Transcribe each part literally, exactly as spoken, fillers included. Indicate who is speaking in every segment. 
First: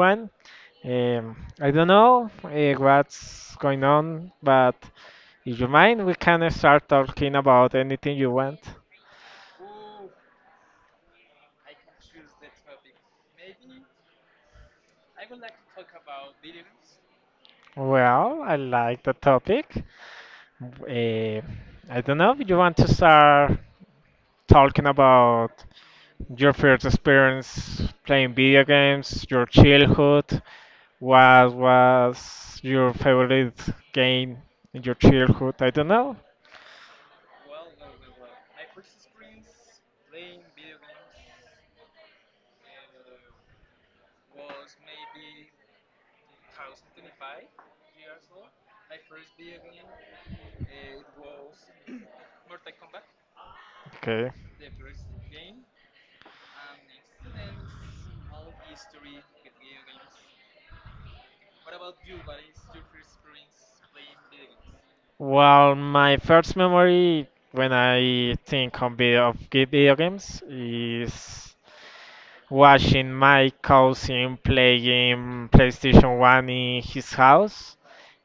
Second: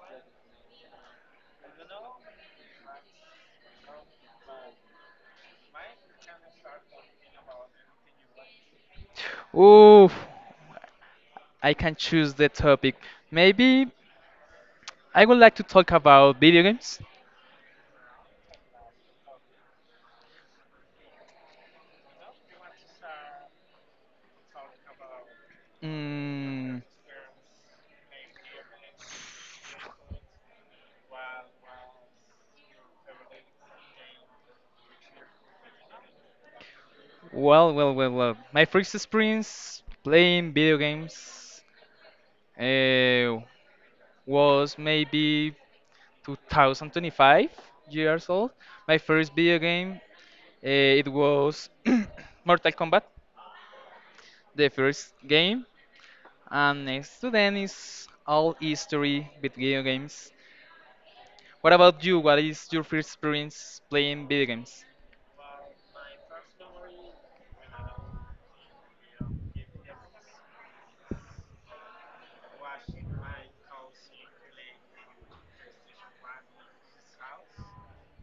Speaker 1: everyone. Um, I don't know uh, what's going on, but if you mind, we can uh, start talking about anything you want.
Speaker 2: Ooh, I can choose the topic. Maybe I would like to talk about video games.
Speaker 1: Well, I like the topic. Uh, I don't know if you want to start talking about your
Speaker 2: Mm,
Speaker 1: first experience playing video games, your childhood. What was your favorite game in your childhood? I don't know.
Speaker 2: well, well, well, well. My first experience playing video games uh, was maybe two thousand twenty-five years old. My first video game, uh, it was Mortal Kombat,
Speaker 1: Okay.
Speaker 2: the first game. And next to then is all history with video games. What about you? What is your first experience playing video games?
Speaker 1: Well, my first memory when I think of video, of ge- video games is watching my cousin playing PlayStation one in his house,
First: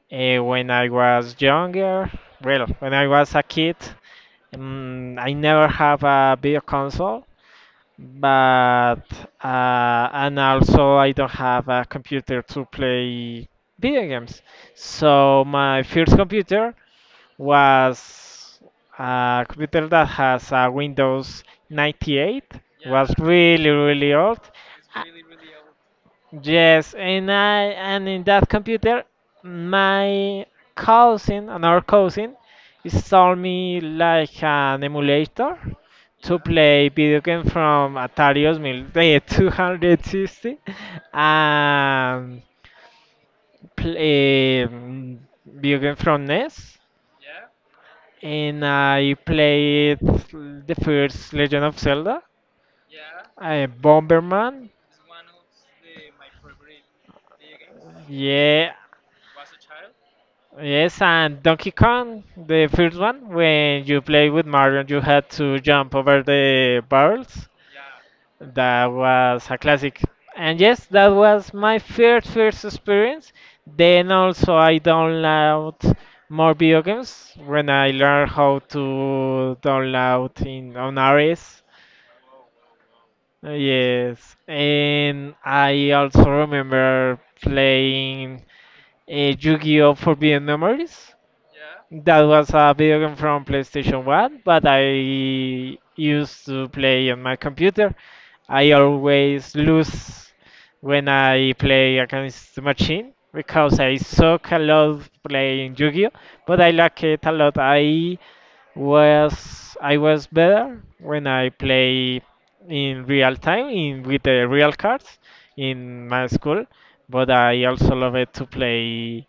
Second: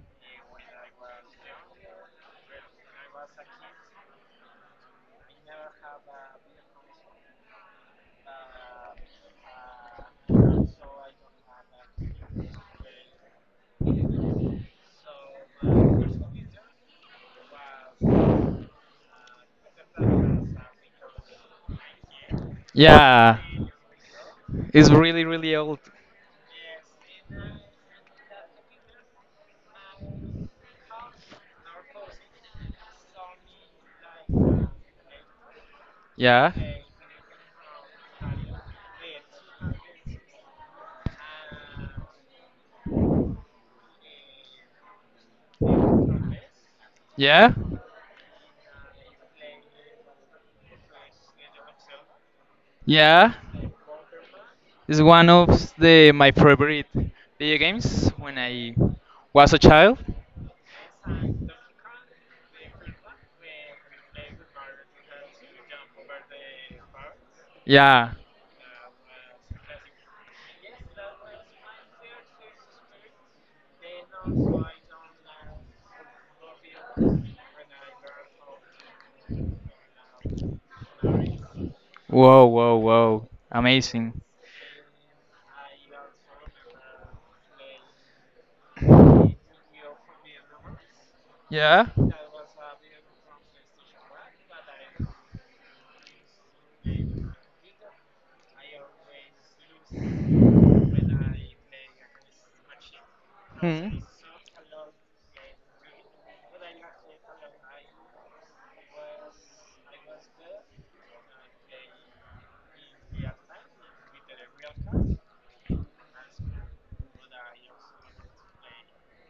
Speaker 1: eh, when I was younger. Well, when I was a kid, mm, I never have a video console, but uh, and also I don't have a computer to play video games. So my first computer was a computer that has a Windows ninety-eight. Yeah, was
Speaker 2: Yeah,
Speaker 1: really, really old.
Speaker 2: it's really, really old.
Speaker 1: Yes, and I and in that computer, my cousin, another cousin, installed me like an emulator to. Yeah,
Speaker 2: Yeah.
Speaker 1: play video game from Atari twenty-two sixty and play um, video game from NES,
Speaker 2: Yeah,
Speaker 1: and I played the first Legend of Zelda,
Speaker 2: yeah.
Speaker 1: Uh, Bomberman,
Speaker 2: It's one of the my favorite video games when
Speaker 1: yeah,
Speaker 2: I was a child.
Speaker 1: yes, and Donkey Kong, the first one, when you play with Mario and you had to jump over the barrels.
Speaker 2: Yeah.
Speaker 1: That was a classic. And yes, that was my first first experience. Then also I download more video games when I learn how to download in on R S.
Speaker 2: Whoa, whoa, whoa. Amazing.
Speaker 1: Yes, and I also remember playing uh, Yu-Gi-Oh! Forbidden Memories.
Speaker 2: Yeah.
Speaker 1: That was a video game from PlayStation one, but I used to play on my computer. I always lose when I play against the machine because I
Speaker 2: Hmm.
Speaker 1: suck a lot playing Yu-Gi-Oh! But I like it a lot. I was I was better when I play in real time in with the real cards in my school, but I also love it to play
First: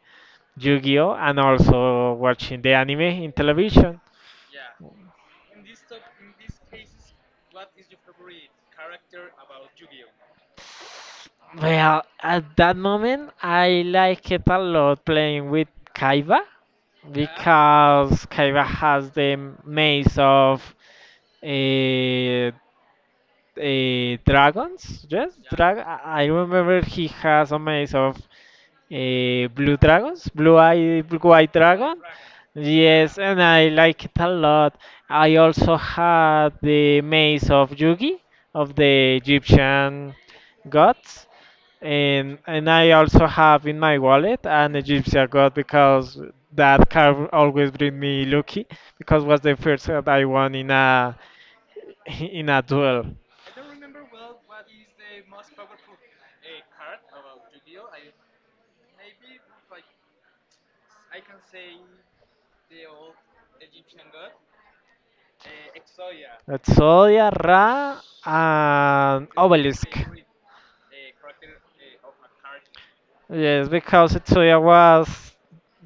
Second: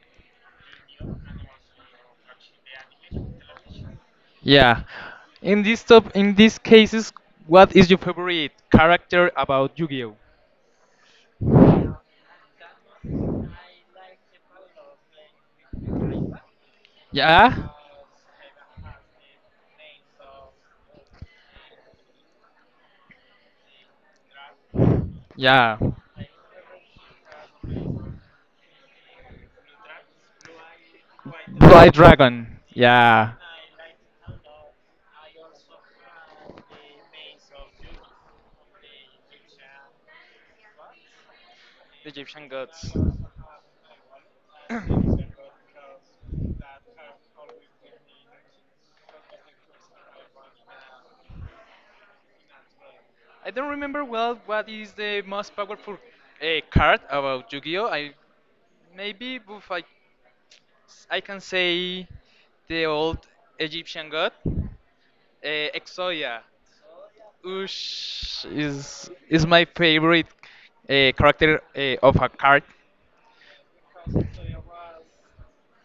Speaker 1: Yu-Gi-Oh and also watching the anime in television.
Speaker 2: Yeah. In this top, in these cases, what is your favorite character about Yu-Gi-Oh?
Speaker 1: Well, at that moment, I like it a lot playing with Kaiba
Speaker 2: Yeah.
Speaker 1: because Kaiba has the maze of uh, uh, dragons. Yes, drag.
Speaker 2: Yeah.
Speaker 1: I I remember he has a maze of uh, blue dragons, blue eye, blue eye
Speaker 2: White
Speaker 1: dragon.
Speaker 2: Dragon.
Speaker 1: Yes,
Speaker 2: Yeah.
Speaker 1: and I like it a lot. I also had the Maze of Yugi of the Egyptian gods,
Speaker 2: The
Speaker 1: and
Speaker 2: Egyptian
Speaker 1: and
Speaker 2: gods.
Speaker 1: I also have in my wallet an Egyptian god because that card always bring me lucky because was the first that I won in a in a duel.
Speaker 2: I don't remember well what is the most powerful uh, card about Yu-Gi-Oh. I Maybe if I I can say the old Egyptian god uh, Exodia.
Speaker 1: That's Solia, Ra,
Speaker 2: Ush is
Speaker 1: and
Speaker 2: is my
Speaker 1: Obelisk.
Speaker 2: favorite uh, character uh, of a card.
Speaker 1: Yes, because Tetsuya was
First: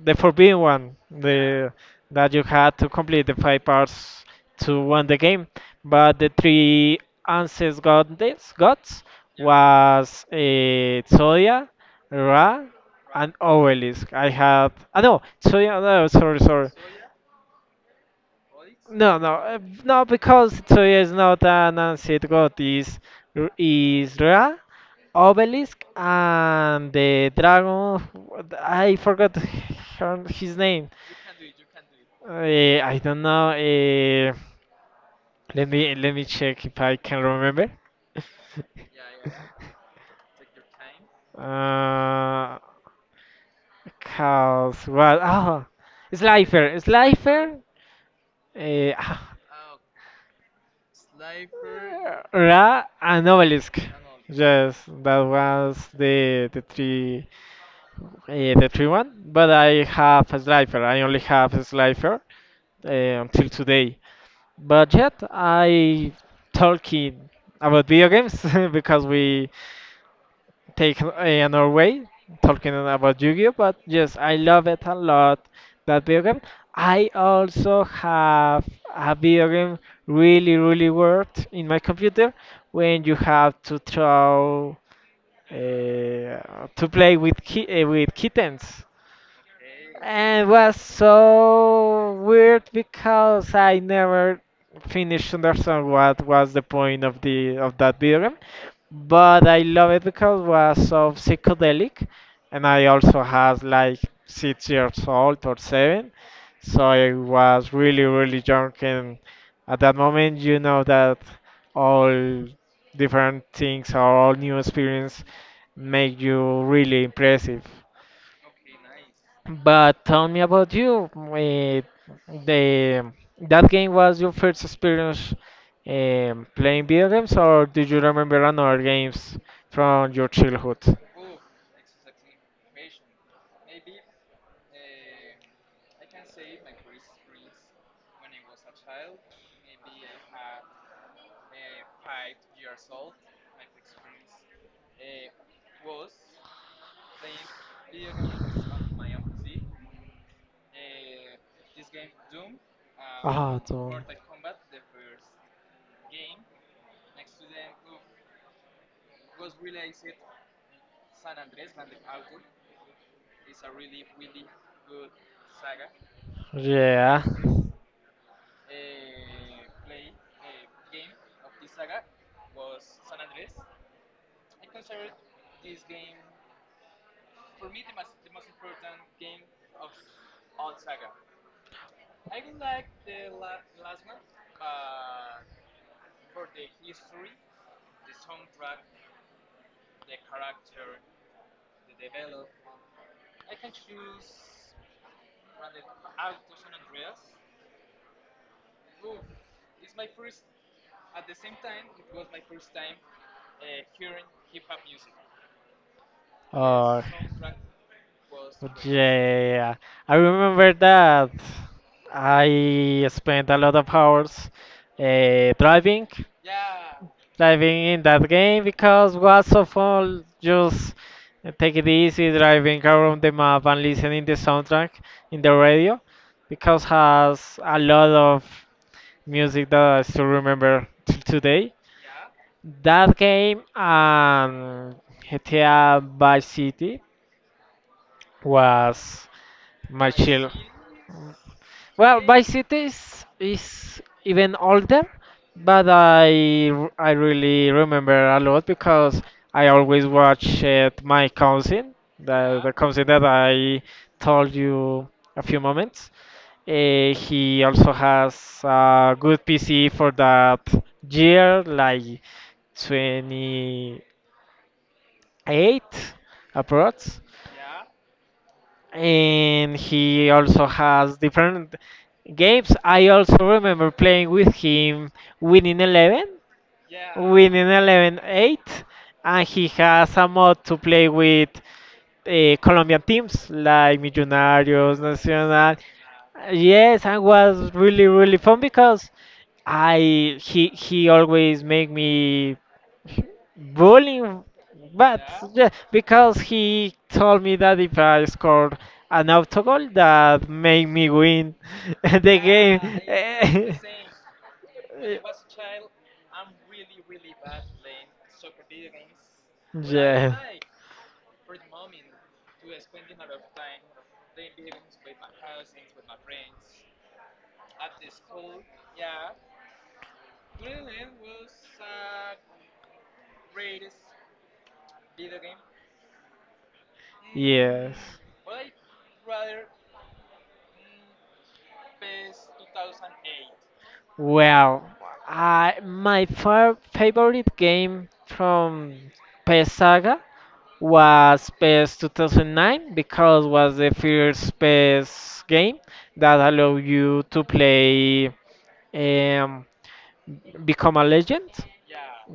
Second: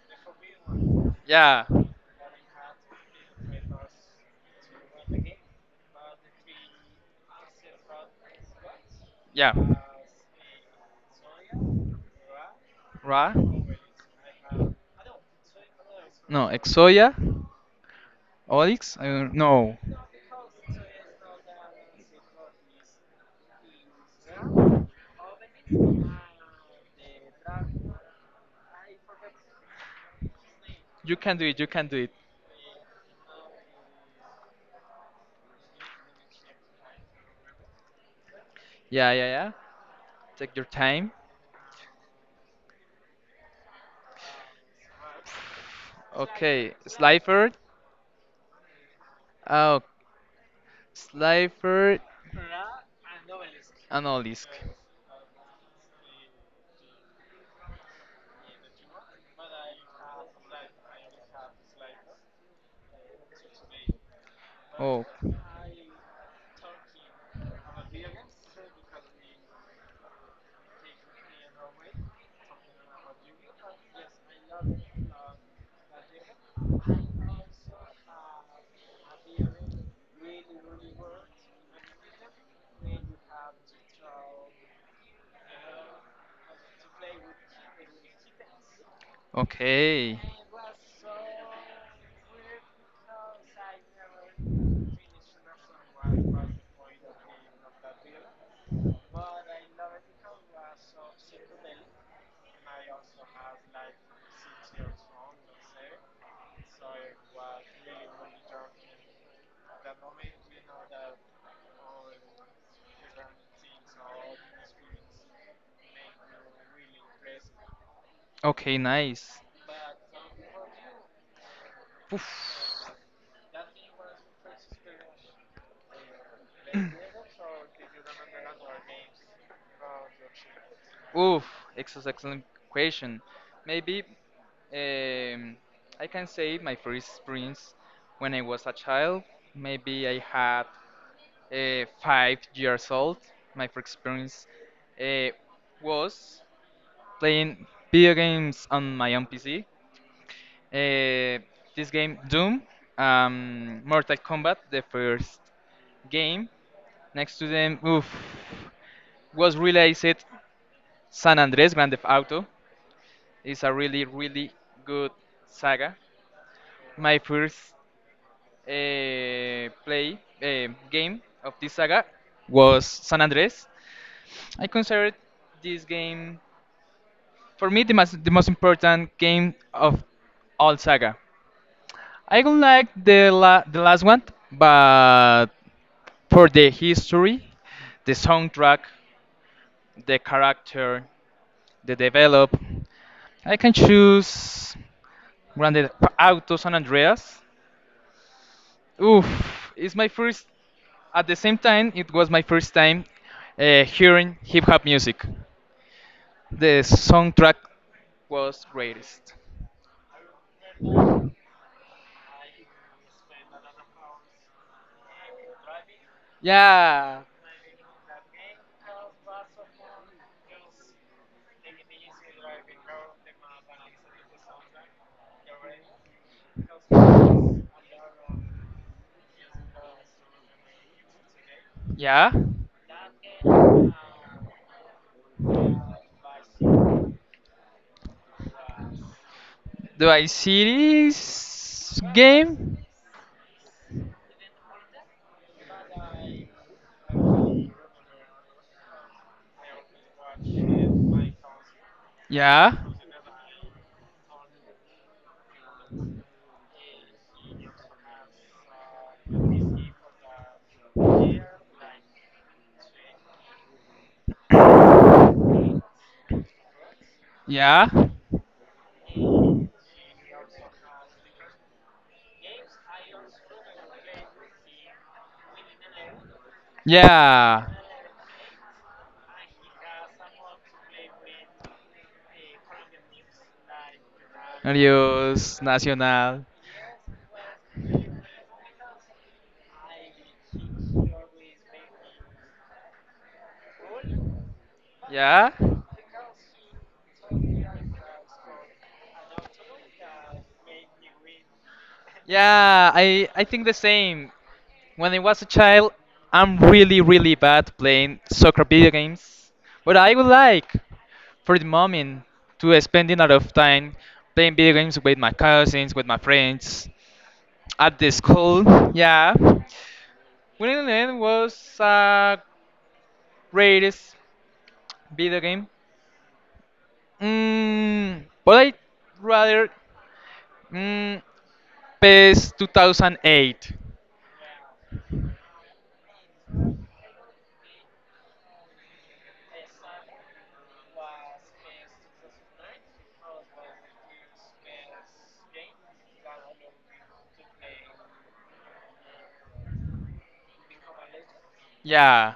Speaker 1: the forbidden one,
Speaker 2: Yeah.
Speaker 1: the that you had to complete the five parts to win the game. But the three ancestors goddess gods
Speaker 2: Yeah.
Speaker 1: was uh, Tsoya, Ra,
Speaker 2: Ra.
Speaker 1: and Obelisk. I had, ah no Tsoya, no, sorry,
Speaker 2: No,
Speaker 1: sorry,
Speaker 2: Exoya. Oryx? I
Speaker 1: no,
Speaker 2: don't
Speaker 1: no, uh,
Speaker 2: know.
Speaker 1: no, because Tsoya is not an ancestor god, is is Ra, Obelisk, and the dragon. what- I forgot her- his name.
Speaker 2: You can do it. You can do it.
Speaker 1: Uh, I don't know. Uh, let me let me check if I can remember.
Speaker 2: Yeah, yeah, yeah. Take your time.
Speaker 1: Uh, Cause what? Oh,
Speaker 2: Okay,
Speaker 1: Slifer,
Speaker 2: Slifer.
Speaker 1: Slifer, uh, ah,
Speaker 2: Oh, Slifer
Speaker 1: Sniper, Ra, and Obelisk. And
Speaker 2: and Olisk.
Speaker 1: yes, that was the the three, uh, the three one. But I have a Slifer. I only have a Slifer uh, until today. But
Speaker 2: Oh,
Speaker 1: yet I talking about video games because we take uh, another way talking about Yu-Gi-Oh. But yes, I love it a lot that video game. I also have a video game really really worked in my computer when you have to throw uh, to play with ki- uh, with kittens.
Speaker 2: okay.
Speaker 1: And it was so weird because I never finished to understand what was the point of the of that video game. But I love it because it was so psychedelic and I also has like six years old or seven. So I was really, really drunk, and at that moment you know that all different things or all new experience make you really impressive.
Speaker 2: Okay, nice.
Speaker 1: But tell me about you. Eh,
Speaker 2: Oof.
Speaker 1: the that game was your first experience um, playing video games, or do you remember another games from your childhood?
Speaker 2: Oof. It's an excellent question. Maybe um, I can say my first experience when I was a child. Maybe I had uh, five years old. My first experience uh, was playing video games on my own P C. Uh, this game, Doom,
Speaker 1: Ah,
Speaker 2: um,
Speaker 1: Doom.
Speaker 2: Mortal Kombat, the first game. Next to them, oof, was released San Andres Grand Theft Auto is a really, really good saga. My
Speaker 1: Yeah.
Speaker 2: first uh, play uh, game of this saga was San Andres. I considered this game, for me, the most, the most important game of all saga. I don't like the la- the last one, but for the history, the soundtrack, the character, the develop. I can choose Grand Theft Auto San Andreas. Oof, it's my first. At the same time, it was my first time uh, hearing hip hop music. The
Speaker 1: Or
Speaker 2: soundtrack was greatest.
Speaker 1: yeah, I remember that. I spent a lot of hours uh, driving
Speaker 2: Yeah,
Speaker 1: driving in that game because was so fun just take it easy driving around the map and listening the soundtrack in the radio because has a lot of music that I still remember till today.
Speaker 2: yeah.
Speaker 1: That game and G T A Vice City was
Speaker 2: Do
Speaker 1: my
Speaker 2: I
Speaker 1: chill.
Speaker 2: see this
Speaker 1: Well, Vice
Speaker 2: game?
Speaker 1: city is, is even older, but I r- I really remember a lot because I always watch it, my cousin, the,
Speaker 2: Yeah.
Speaker 1: the cousin that I told you a few moments. Uh, he also has a good P C for that year, like twenty-eight approximately
Speaker 2: Yeah.
Speaker 1: And he also has different games. I also remember playing with him Winning Eleven,
Speaker 2: Yeah.
Speaker 1: Winning eleven eight, and he has a mod to play with uh, Colombian teams like Millonarios,
Speaker 2: News
Speaker 1: Nacional.
Speaker 2: Nacional.
Speaker 1: Yes, and was really really fun because I he he always make me bullying, but
Speaker 2: Yeah.
Speaker 1: yeah, because he told me that if I scored an autogol that made me win the game.
Speaker 2: Yeah, I I think the
Speaker 1: Eh,
Speaker 2: same. When I was a child, I'm really really bad playing soccer video games, but I would
Speaker 1: yeah.
Speaker 2: like, for the moment, to spend a lot of time playing video games with my cousins, with my friends, at the school. Yeah, Winning was a greatest video game.
Speaker 1: Yes.
Speaker 2: Mm, but I rather mm, P E S two thousand eight.
Speaker 1: Well, I my fir- favorite game from P S Saga was PES two thousand nine because was the first PES game that allowed you to play um, become a legend,
Speaker 2: Yeah.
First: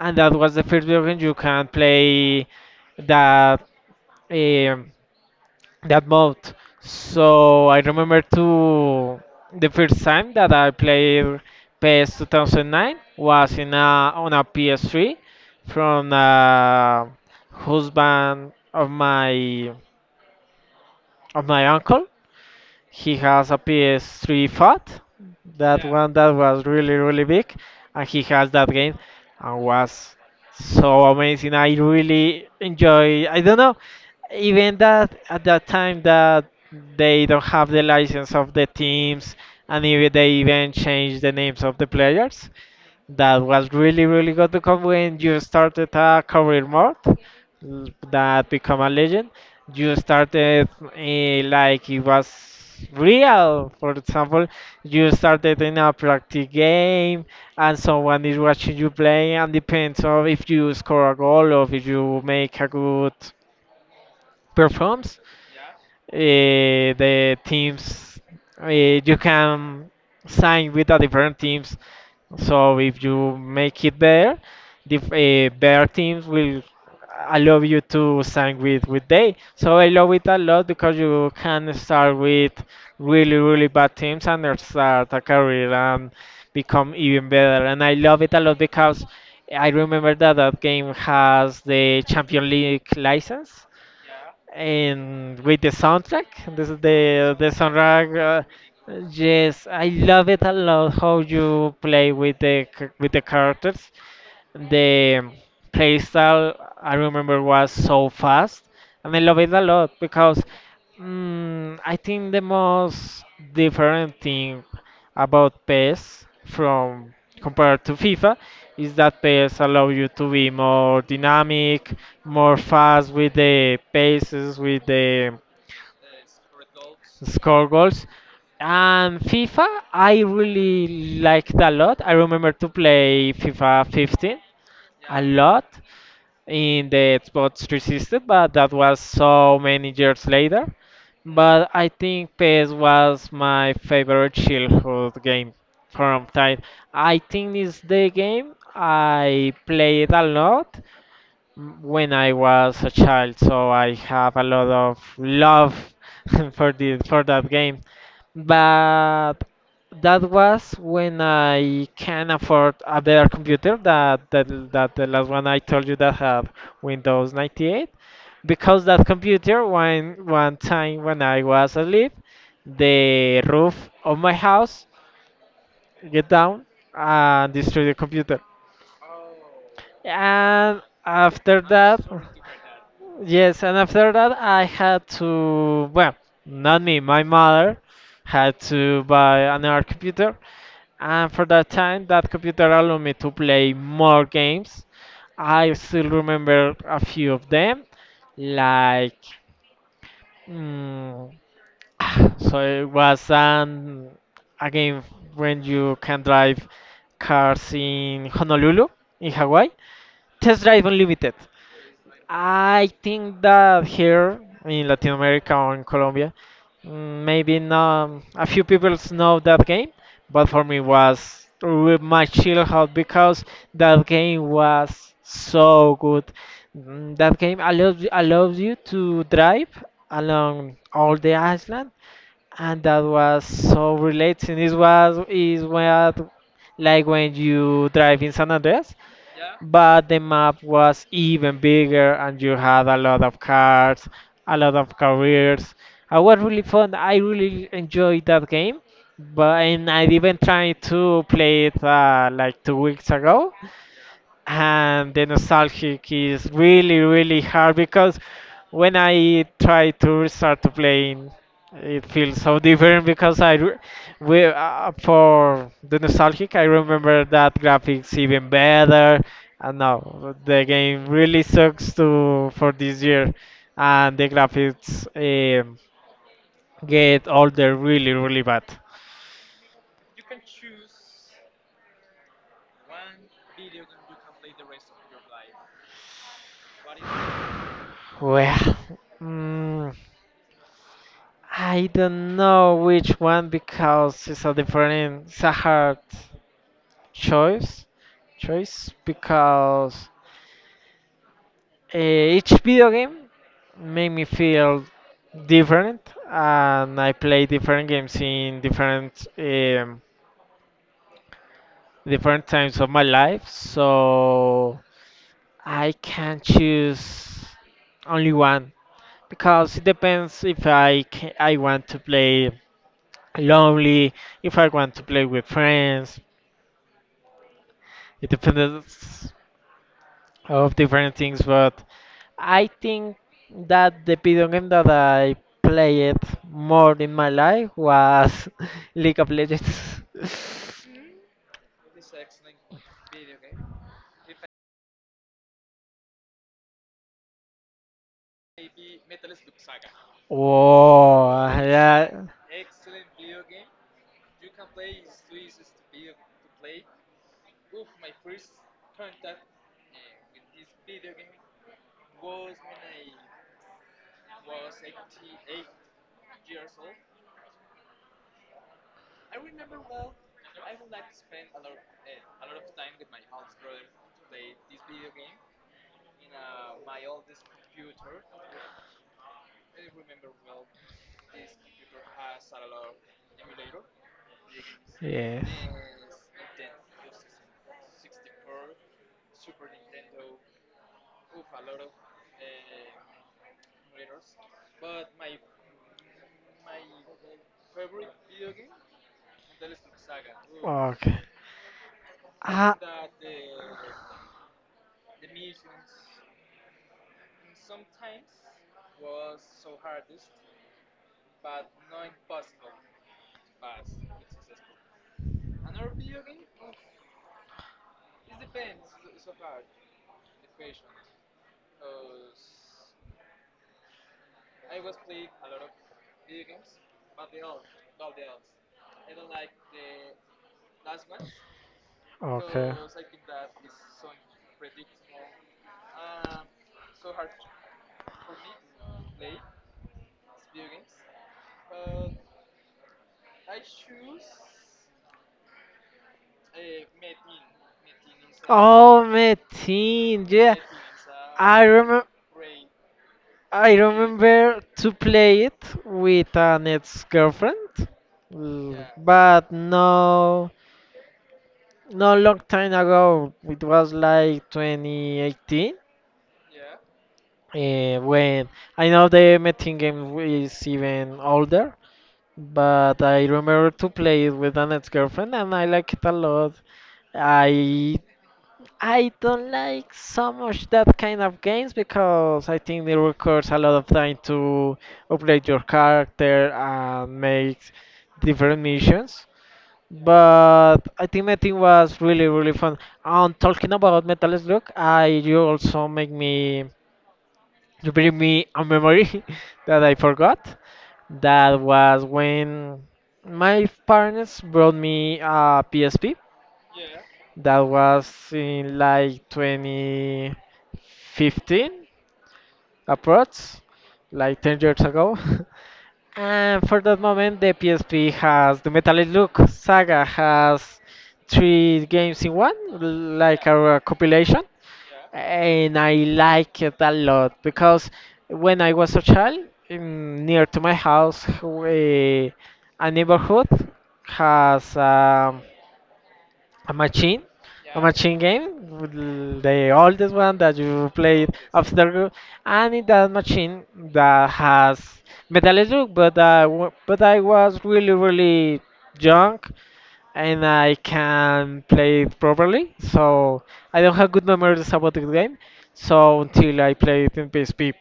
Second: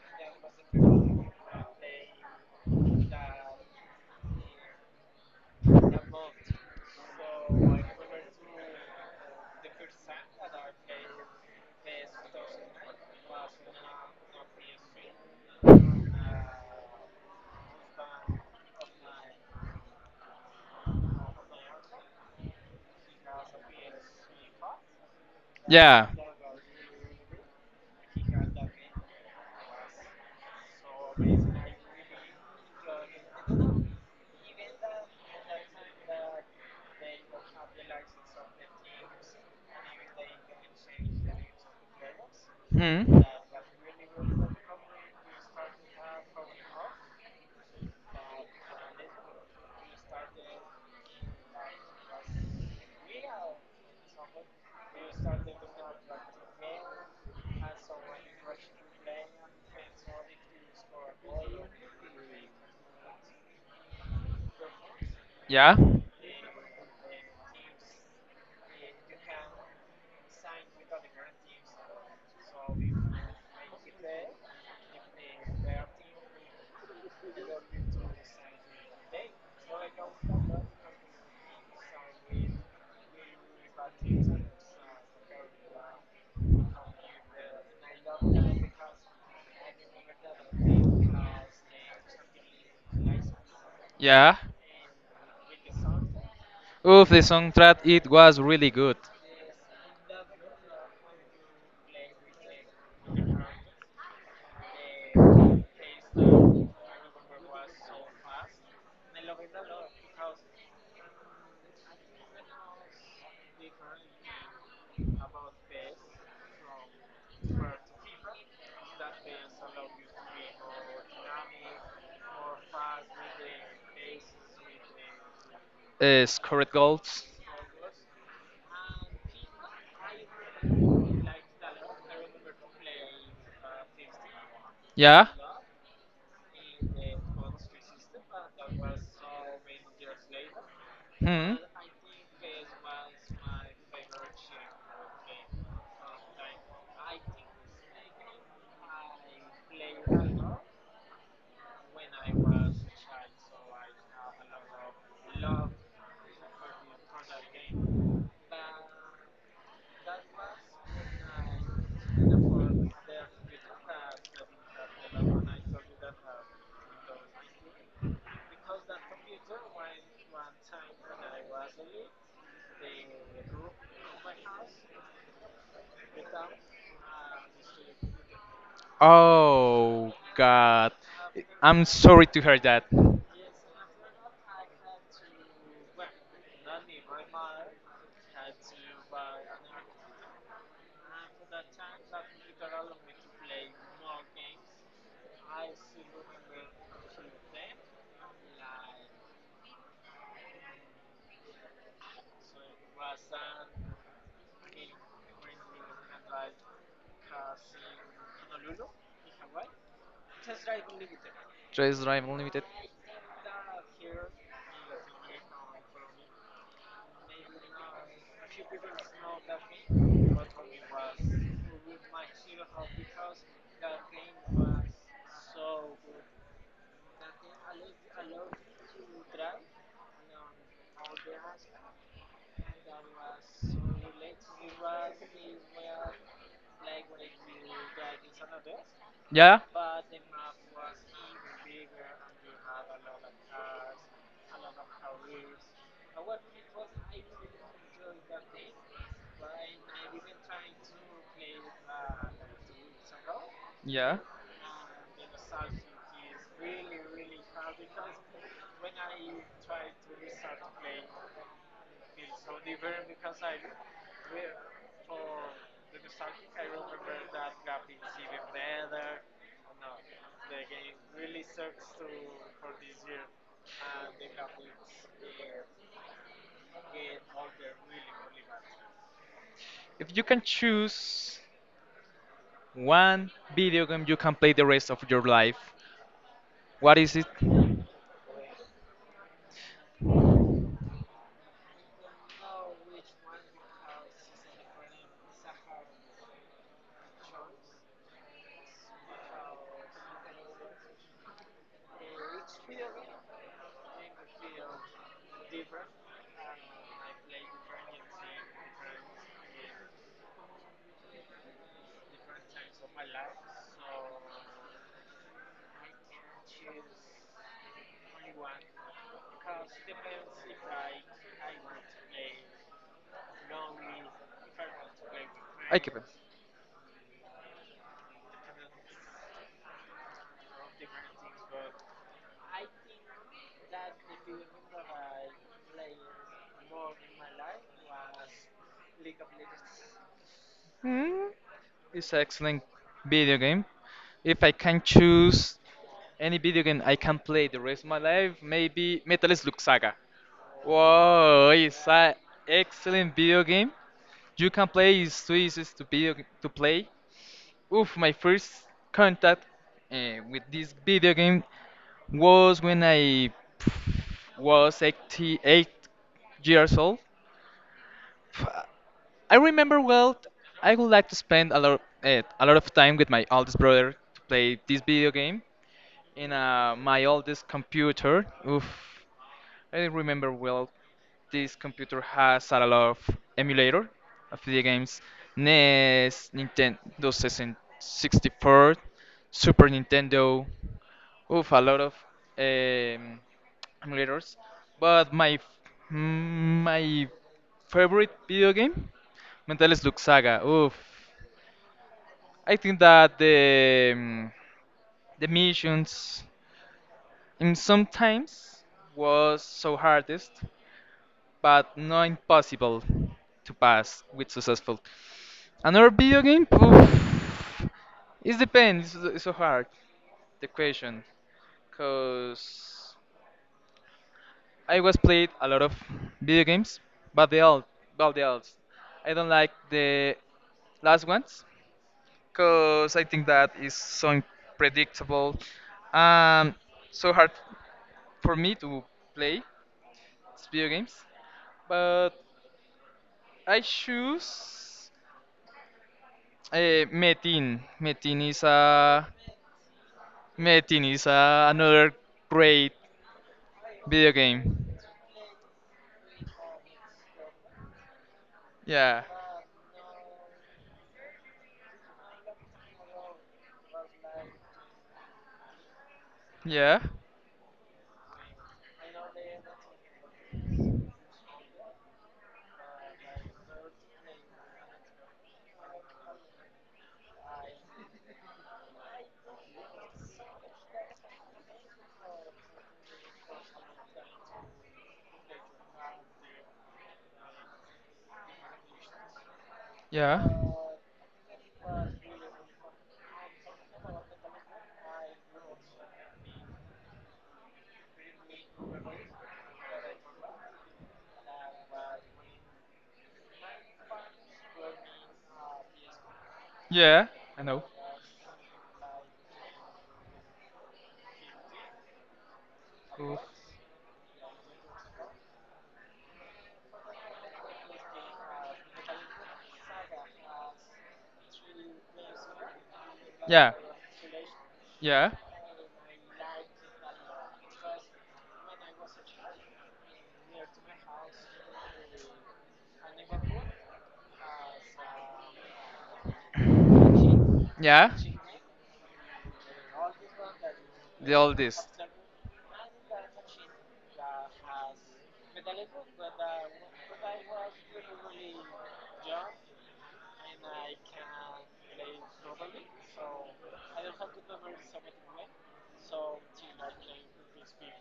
Speaker 1: and that was the first version you can play that um, that mode. So I remember to the first time that I played PES two thousand nine was in a on a P S three from a husband of my of my uncle. He has a P S three Fat, that
Speaker 2: Yeah.
Speaker 1: one that was really really big, and he has that game, and was so amazing. I really enjoy. I don't know, even that at that time that they don't have the license of the teams, and even they even change the names of the players,
Speaker 2: Hmm.
Speaker 1: that was really really good because when you started a career mode, l- that become a legend, you started, eh, like it was real. For example, you started in a practice game and someone is watching you play and depends on if you score a goal or if you make a good performance,
Speaker 2: Yeah.
Speaker 1: eh, the teams, eh, you can sign with the different teams, so if you make it there, the uh, their teams will allow you to sign with with they. So I love it a lot because you can start with really really bad teams and then start a career and become even better. And I love it a lot because I remember that that game has the Champions League license
Speaker 2: Yeah.
Speaker 1: and with the soundtrack, this is
Speaker 2: Oof, the
Speaker 1: the the
Speaker 2: soundtrack it
Speaker 1: soundtrack,
Speaker 2: was
Speaker 1: uh,
Speaker 2: really good.
Speaker 1: yes, I love it a lot how you play with the c- with the characters, the playstyle. I remember was so fast, and I love it a lot because mm, I think the most different thing about PES from compared to FIFA is that PES allow you to be more dynamic, more fast with the paces, with the
Speaker 2: Uh, scored goals.
Speaker 1: score goals. And FIFA, I really liked a lot. I remember to play FIFA fifteen a
Speaker 2: Yeah.
Speaker 1: lot in the Xbox three sixty, but that was so many years later.
Speaker 2: Hmm.
Speaker 1: But I think PES was my favorite childhood game from time. I think it's the game I played a lot when I was a child, so I have a lot of love for the for that game, but that was when I can afford a better computer that that that the last one I told you that had Windows ninety-eight, because that computer one one time when I was asleep the roof of my house get down and destroy the computer,
Speaker 2: Oh
Speaker 1: and
Speaker 2: God.
Speaker 1: after
Speaker 2: I'm
Speaker 1: that,
Speaker 2: sorry to hear that.
Speaker 1: yes, and after that I had to, well, not me, my mother, had to buy another computer. And for that time, that computer allowed me to play more games. I still remember a few of them, like, mm, so it was an a game when you can drive cars in Honolulu, in Hawaii. Test Drive Unlimited.
Speaker 2: Just Drive Unlimited.
Speaker 1: I think that here in Latin America or in Colombia, Mm, maybe not um, a few people know that game, but for me was re- my chill out because that game was so good. Mm, That game allows allows you to drive along all the island, and that was so relaxing. It was is what like when you drive in San Andreas,
Speaker 2: Yeah.
Speaker 1: but the map was even bigger and you had a lot of cars, a lot of careers. It was really fun. I really enjoyed that game, but and I even tried to play it uh, like two weeks ago,
Speaker 2: Yeah.
Speaker 1: and the nostalgic is really really hard because when I try to start to playing, it feels so different because I re- we, uh, for the nostalgic I remember that graphics even better, and now the game really sucks to for this year, and the graphics um, get older really really bad.
Speaker 2: If you can choose one video game you can play the rest of your life, what is it?
Speaker 1: Well. mm, I don't know which one because it's a different, it's a hard choice, choice because uh, each video game made me feel different, and I play different games in different um, different times of my life, so I can choose only one because it depends if I ca- I want to play lonely, if I want to play with friends. It depends of different things, but I think that the video game that I played more in my life was League of Legends.
Speaker 2: Mm, it's an excellent video game. If I can choose any video game I can play the rest of my life, maybe Metal Slug Saga.
Speaker 1: Oh,
Speaker 2: Whoa, it's an
Speaker 1: yeah.
Speaker 2: excellent video game. You can play, it's too easy to, be, to play. Oof, my first contact uh, with this video game was when I was eighty, eight years old. F- I remember well. I would like to spend a lot, eh, a lot of time with my oldest brother to play this video game in uh, my oldest computer. Oof, I remember well. This computer has a lot of emulator of video games:
Speaker 1: Yeah.
Speaker 2: N E S, Nintendo sixty-four, Super Nintendo. Oof, a lot of. Um, emulators, but my f- mm, my favorite video game, Metal Slug Saga. Oof,
Speaker 1: Okay.
Speaker 2: I
Speaker 1: Ah.
Speaker 2: think that the mm, the missions in sometimes was so hardest, but not impossible to pass with successful. Another video game, oof, it depends. It's so hard the question, cause. I was played a lot of video games, but they all, but they all, I don't like the last ones because I think that is so unpredictable, um, so hard for me to play video games. But I choose uh, Metin. Metin is
Speaker 1: Oh,
Speaker 2: a
Speaker 1: Metin, yeah.
Speaker 2: Metin is a,
Speaker 1: I
Speaker 2: another
Speaker 1: remember
Speaker 2: great
Speaker 1: I
Speaker 2: video game.
Speaker 1: remember to play it with an ex-girlfriend, l-
Speaker 2: Yeah,
Speaker 1: but no, no long time ago. It was like twenty eighteen,
Speaker 2: yeah.
Speaker 1: eh, when I know the Metin game is even older, but I remember to play it with an ex-girlfriend and I like it a lot. I I don't like so much that kind of games because I think it requires a lot of time to upgrade your character and make different missions.
Speaker 2: Yeah.
Speaker 1: But I think my team was really really fun. And talking about Metal Slug, I you also make me you bring me a memory that I forgot. That was when my parents brought me a P S P.
Speaker 2: Yeah, I
Speaker 1: That
Speaker 2: know.
Speaker 1: was in like twenty fifteen,
Speaker 2: Oof.
Speaker 1: approx, like ten years ago. And for that moment, the P S P has the Metallic Look Saga has three games in one, like
Speaker 2: Yeah.
Speaker 1: a compilation,
Speaker 2: Yeah.
Speaker 1: and I like it a lot because when I was a child, in, near to my house, we, a neighborhood has um, a machine, a
Speaker 2: Yeah.
Speaker 1: machine game, with l- the oldest one that you
Speaker 2: The
Speaker 1: play it
Speaker 2: oldest.
Speaker 1: after, you- and in that machine that has Metal Slug, but I, wa- but I was really really young and I can play it properly. So I don't have good memories about the game. So until I play it in P S P,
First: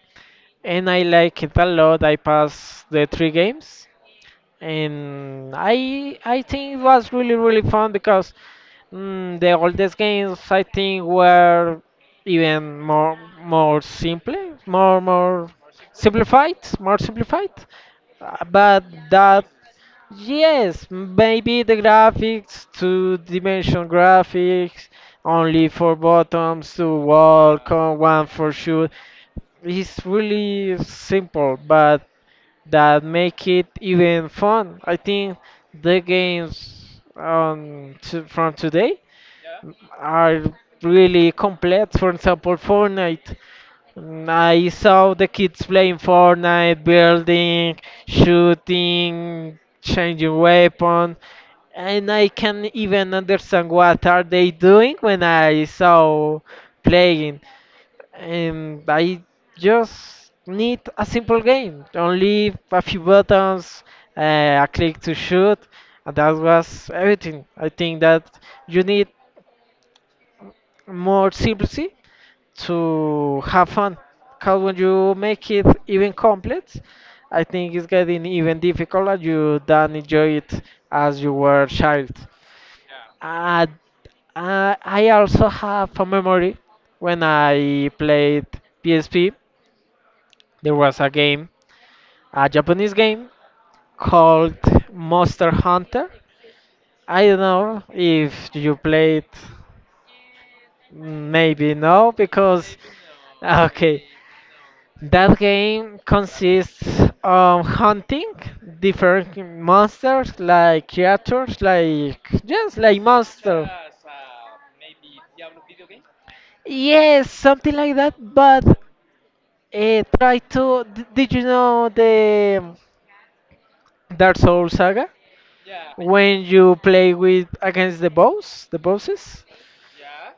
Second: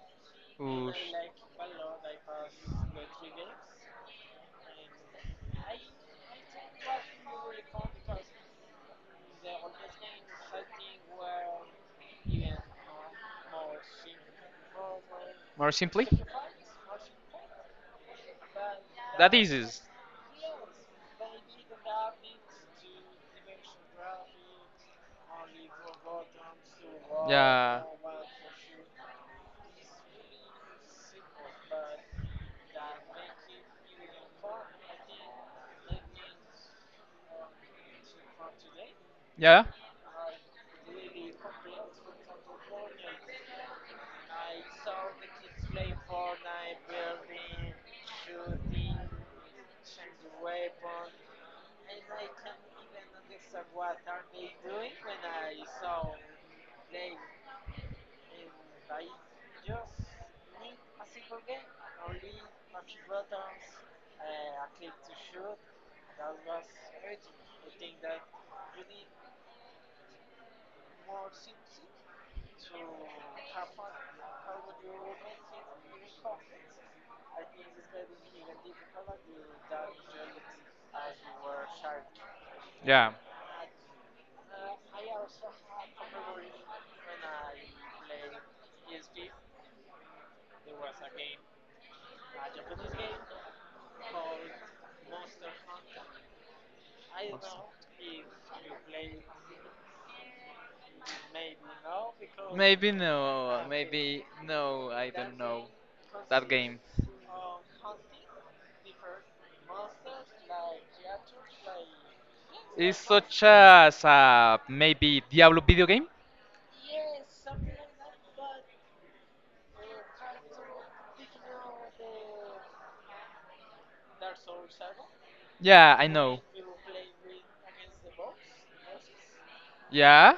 Speaker 1: and I
Speaker 2: Oosh.
Speaker 1: like it a lot. I passed the three games, and I I think it was really really fun because mm, the oldest games I think were even more more simple, more more
Speaker 2: More simply?
Speaker 1: simplified, more simplified. Uh, But
Speaker 2: That
Speaker 1: that
Speaker 2: is. It.
Speaker 1: Yes, maybe the graphics, two-dimension graphics, only four buttons to walk,
Speaker 2: Yeah.
Speaker 1: uh, one for shoot. It's really simple, but that make it even fun. I think the games um, to, from today
Speaker 2: Yeah.
Speaker 1: are really complex. For example, Fortnite. Mm, I saw the kids playing Fortnite, building, shooting, changing weapon, and I can even understand what are they doing when I saw playing. And I just need a simple game, only a few buttons, uh, a click to shoot, and that was everything. I think that you need more simplicity to have fun. Because when you make it even complex, I think it's getting even difficult and you don't enjoy it as you were a child.
Speaker 2: Yeah.
Speaker 1: Uh, uh, I also have a memory when I played P S P. There was a game, a Japanese game called Monster Hunter. I don't know if you played, maybe no, because
Speaker 2: Maybe no, ah,
Speaker 1: okay.
Speaker 2: no, I don't
Speaker 1: That
Speaker 2: know
Speaker 1: game
Speaker 2: that game.
Speaker 1: consists of hunting different monsters, like creatures, like just
Speaker 2: It's
Speaker 1: like
Speaker 2: such
Speaker 1: monsters.
Speaker 2: as uh, maybe Diablo video game?
Speaker 1: Yes, something like that. But uh, try to. d- Did you know the Dark Souls saga?
Speaker 2: Yeah, I
Speaker 1: When
Speaker 2: know.
Speaker 1: you play with against the boss, the bosses,
Speaker 2: Yeah?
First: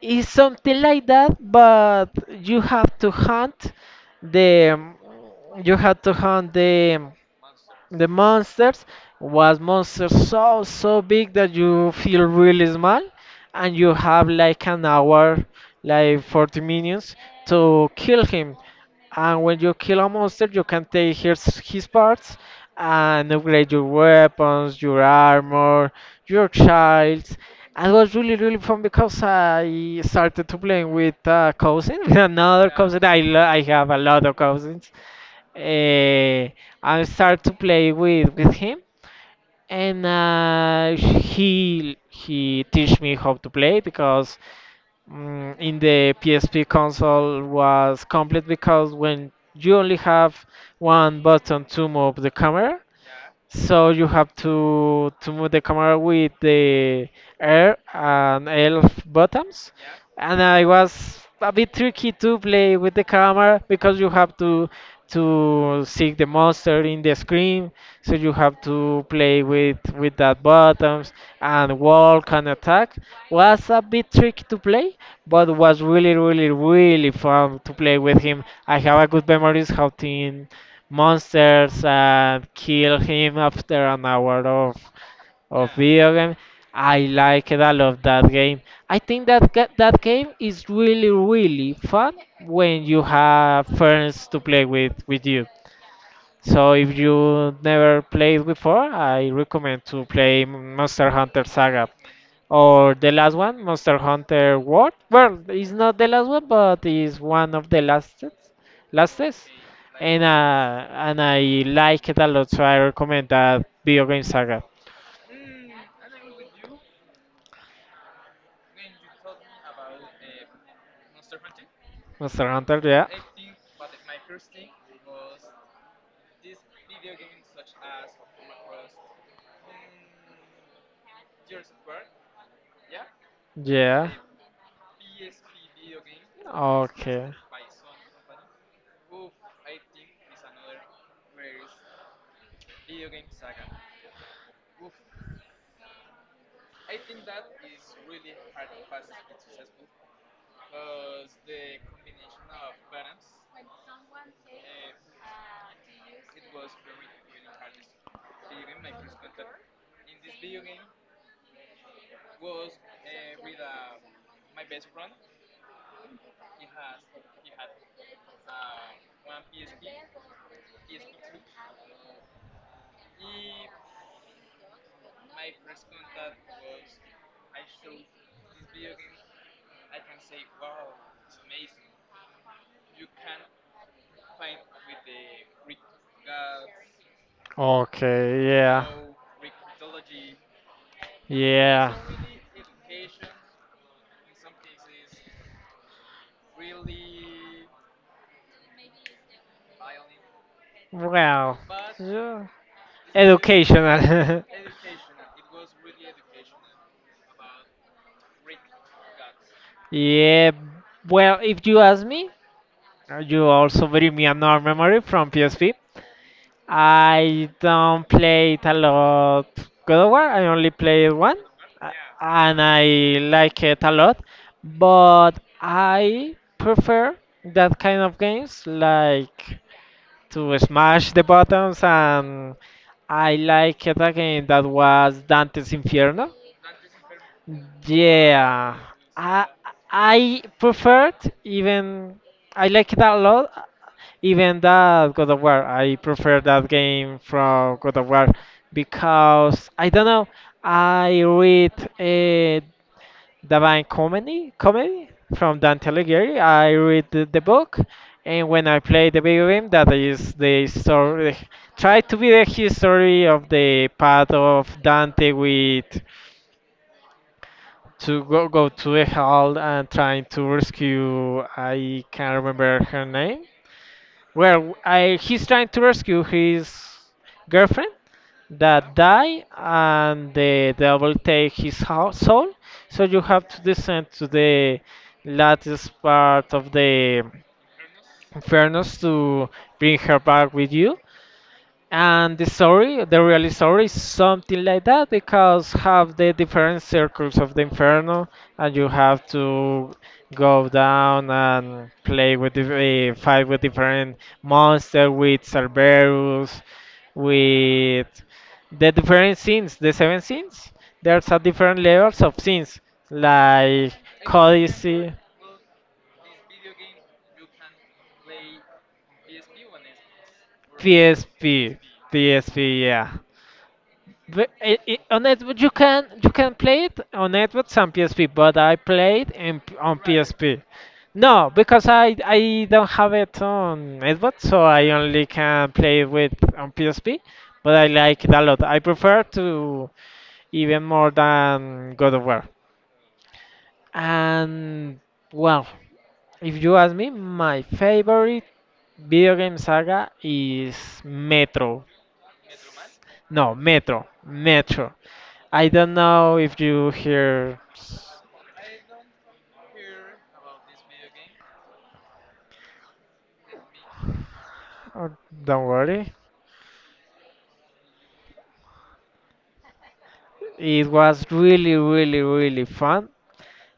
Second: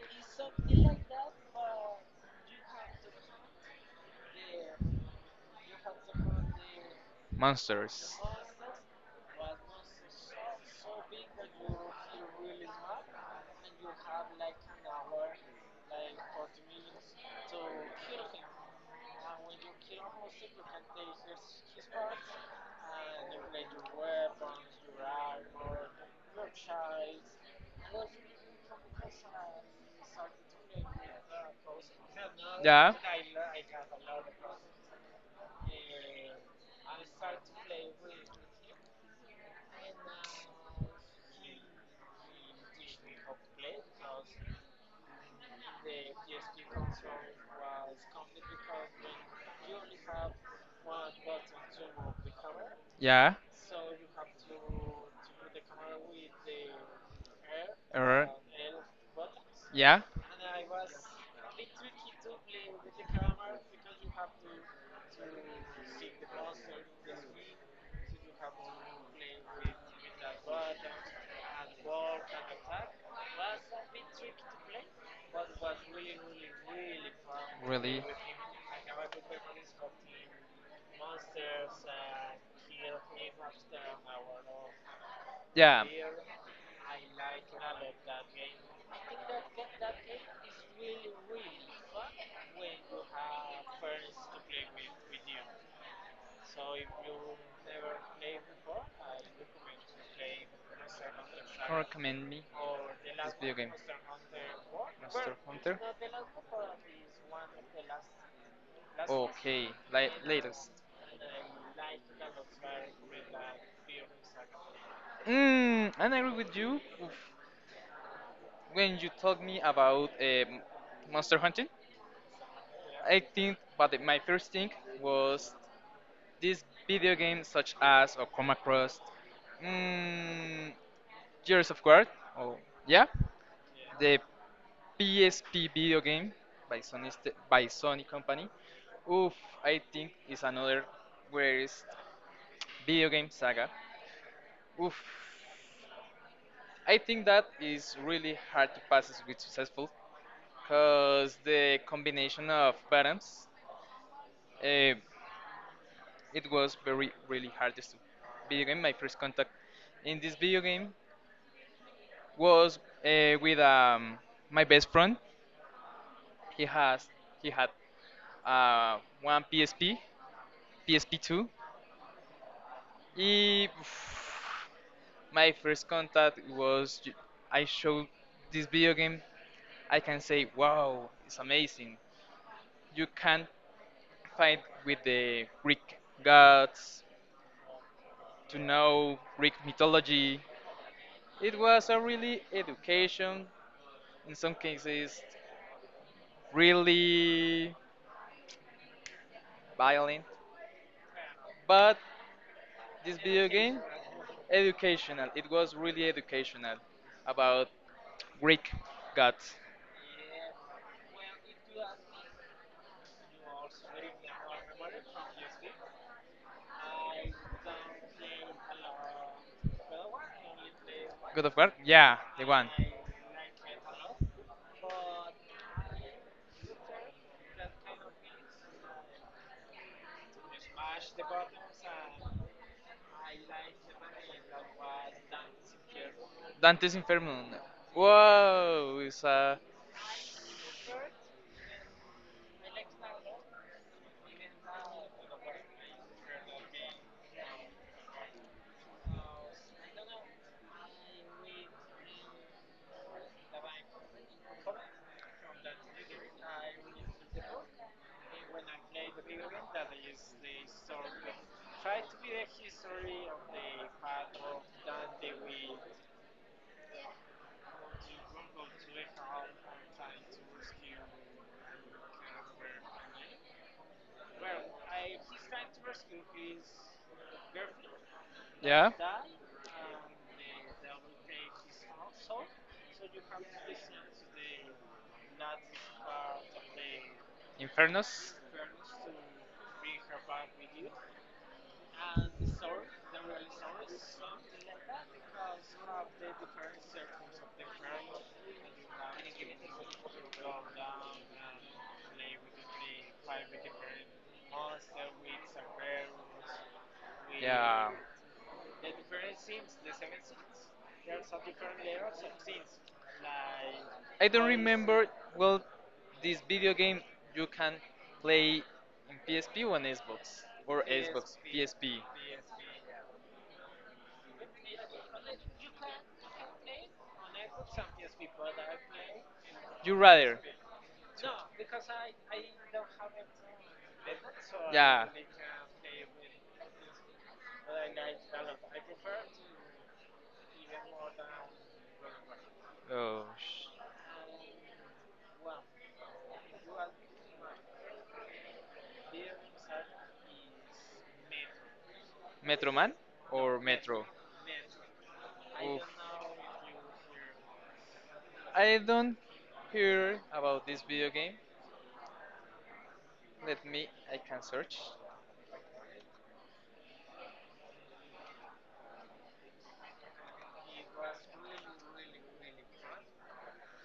Speaker 1: it's something like that. But you have to hunt the. You have to hunt the the
Speaker 2: Monsters.
Speaker 1: monsters, was monsters so so big that you feel really small and you have like an hour, like forty minutes, to kill him. And when you kill a monster you can take his his parts and upgrade your weapons, your armor, your shields. And it was really really fun because I started to play with a cousin with another
Speaker 2: Yeah.
Speaker 1: cousin. i, lo- I have a lot of cousins uh, I start to play with with him, and uh, he he teach me how to play because mm in the P S P console was complete because when you only have one button to move the camera,
Speaker 2: Yeah.
Speaker 1: so you have to to move the camera with the R
Speaker 2: Alright.
Speaker 1: and L buttons.
Speaker 2: Yeah.
Speaker 1: And uh, it was a bit tricky to play with the camera because you have to to seek the monster in the screen, so you have to play with with that buttons and walk and attack. Was a bit tricky to play, but was really really really fun to play with him. I have a good memories hunting monsters and kill him after an hour of of
Speaker 2: Yeah.
Speaker 1: video game. I like it. I love that game. I think that ga- that game is really really fun when you have friends to play with with you. So if you never played before, I recommend to play Monster Hunter
Speaker 2: Or
Speaker 1: Saga
Speaker 2: recommend me
Speaker 1: or the
Speaker 2: this
Speaker 1: last
Speaker 2: video
Speaker 1: one,
Speaker 2: game.
Speaker 1: Monster Hunter World.
Speaker 2: Monster
Speaker 1: Well, it's
Speaker 2: Hunter.
Speaker 1: not the last one, but it's one of the lastest. Lastest,
Speaker 2: Okay, like
Speaker 1: and
Speaker 2: latest.
Speaker 1: uh, and I like it a lot, so I recommend that video game saga.
Speaker 2: Mm, and I agree with you when you told me about um, monster hunting.
Speaker 1: Monster Hunter, yeah.
Speaker 2: I think, but the- my first thing was these video games such as or come across mm, Gears of War. Oh, yeah,
Speaker 1: Yeah.
Speaker 2: the P S P video game by Sony st-
Speaker 1: Okay.
Speaker 2: by Sony Company. Oof, I think is another greatest video game saga. Oof, I think that is really hard to pass with successful because the combination of buttons, uh, it was very really hard to video game. My first contact in this video game was uh, with um, my best friend. He has he had uh, one P S P, P S P two. He, my first contact was ju- I showed this video game. I can say, wow, it's amazing. You can fight with the Greek gods,
Speaker 1: Okay,
Speaker 2: to
Speaker 1: yeah.
Speaker 2: know Greek mythology. It was
Speaker 1: Yeah.
Speaker 2: a really education, in some cases, really violent.
Speaker 1: Well,
Speaker 2: But
Speaker 1: yeah.
Speaker 2: this video game,
Speaker 1: Educational.
Speaker 2: educational. It was really educational about Greek gods.
Speaker 1: Yeah, well, if you ask me, uh, you also bring me a another memory from P S P. I don't play it a lot. God of War, I only played one,
Speaker 2: God of War?
Speaker 1: uh,
Speaker 2: Yeah, the
Speaker 1: and
Speaker 2: one.
Speaker 1: I like it a lot, but I prefer that kind of games like to smash the buttons. And I like it a game that was Dante's
Speaker 2: Dante's
Speaker 1: Inferno.
Speaker 2: Inferno. Dante's Inferno.
Speaker 1: Yeah,
Speaker 2: Whoa, it's
Speaker 1: I
Speaker 2: a I
Speaker 1: I preferred, even, I like it a lot. Even that God of War, I prefer that game from God of War because I don't know. I read a Divine Comedy, comedy from Dante Alighieri. I read the, the book, and when I play the video game, that is the story. Try to be the history of the path of Dante with to go go to a hall and trying to rescue, I can't remember her name. Well, I he's trying to rescue his girlfriend that die and the devil take his hou- soul. So you have to descend to the latest part of the
Speaker 2: Infernos. Infernos.
Speaker 1: furnace to bring her back with you. And the story, the real story, is something like that, because have the different circles of the inferno, and you have to go down and play with the uh, fight with different monsters, with Cerberus, with the different scenes, the seven scenes. There's a different levels of scenes like Codice,
Speaker 2: Well, this video game you can play in P S P or on Xbox.
Speaker 1: P S P, P S P, yeah. But it, it, on Xbox you can you can play it on Xbox and P S P, but I played in,
Speaker 2: You
Speaker 1: on
Speaker 2: rather?
Speaker 1: P S P. No,
Speaker 2: P S P.
Speaker 1: because I I don't have it on Xbox, so I only can play it with on P S P. But I like it a lot. I prefer to, even more than God of War.
Speaker 2: Oh, sh-
Speaker 1: And well, if you ask me, my favorite video game saga is Metro.
Speaker 2: Metro Man or
Speaker 1: No,
Speaker 2: Metro? Metro?
Speaker 1: Metro, Metro. I
Speaker 2: Oof.
Speaker 1: don't know if you hear.
Speaker 2: I don't hear about this video game. Let me, I can search.
Speaker 1: Oh, don't worry. It was really, really, really fun.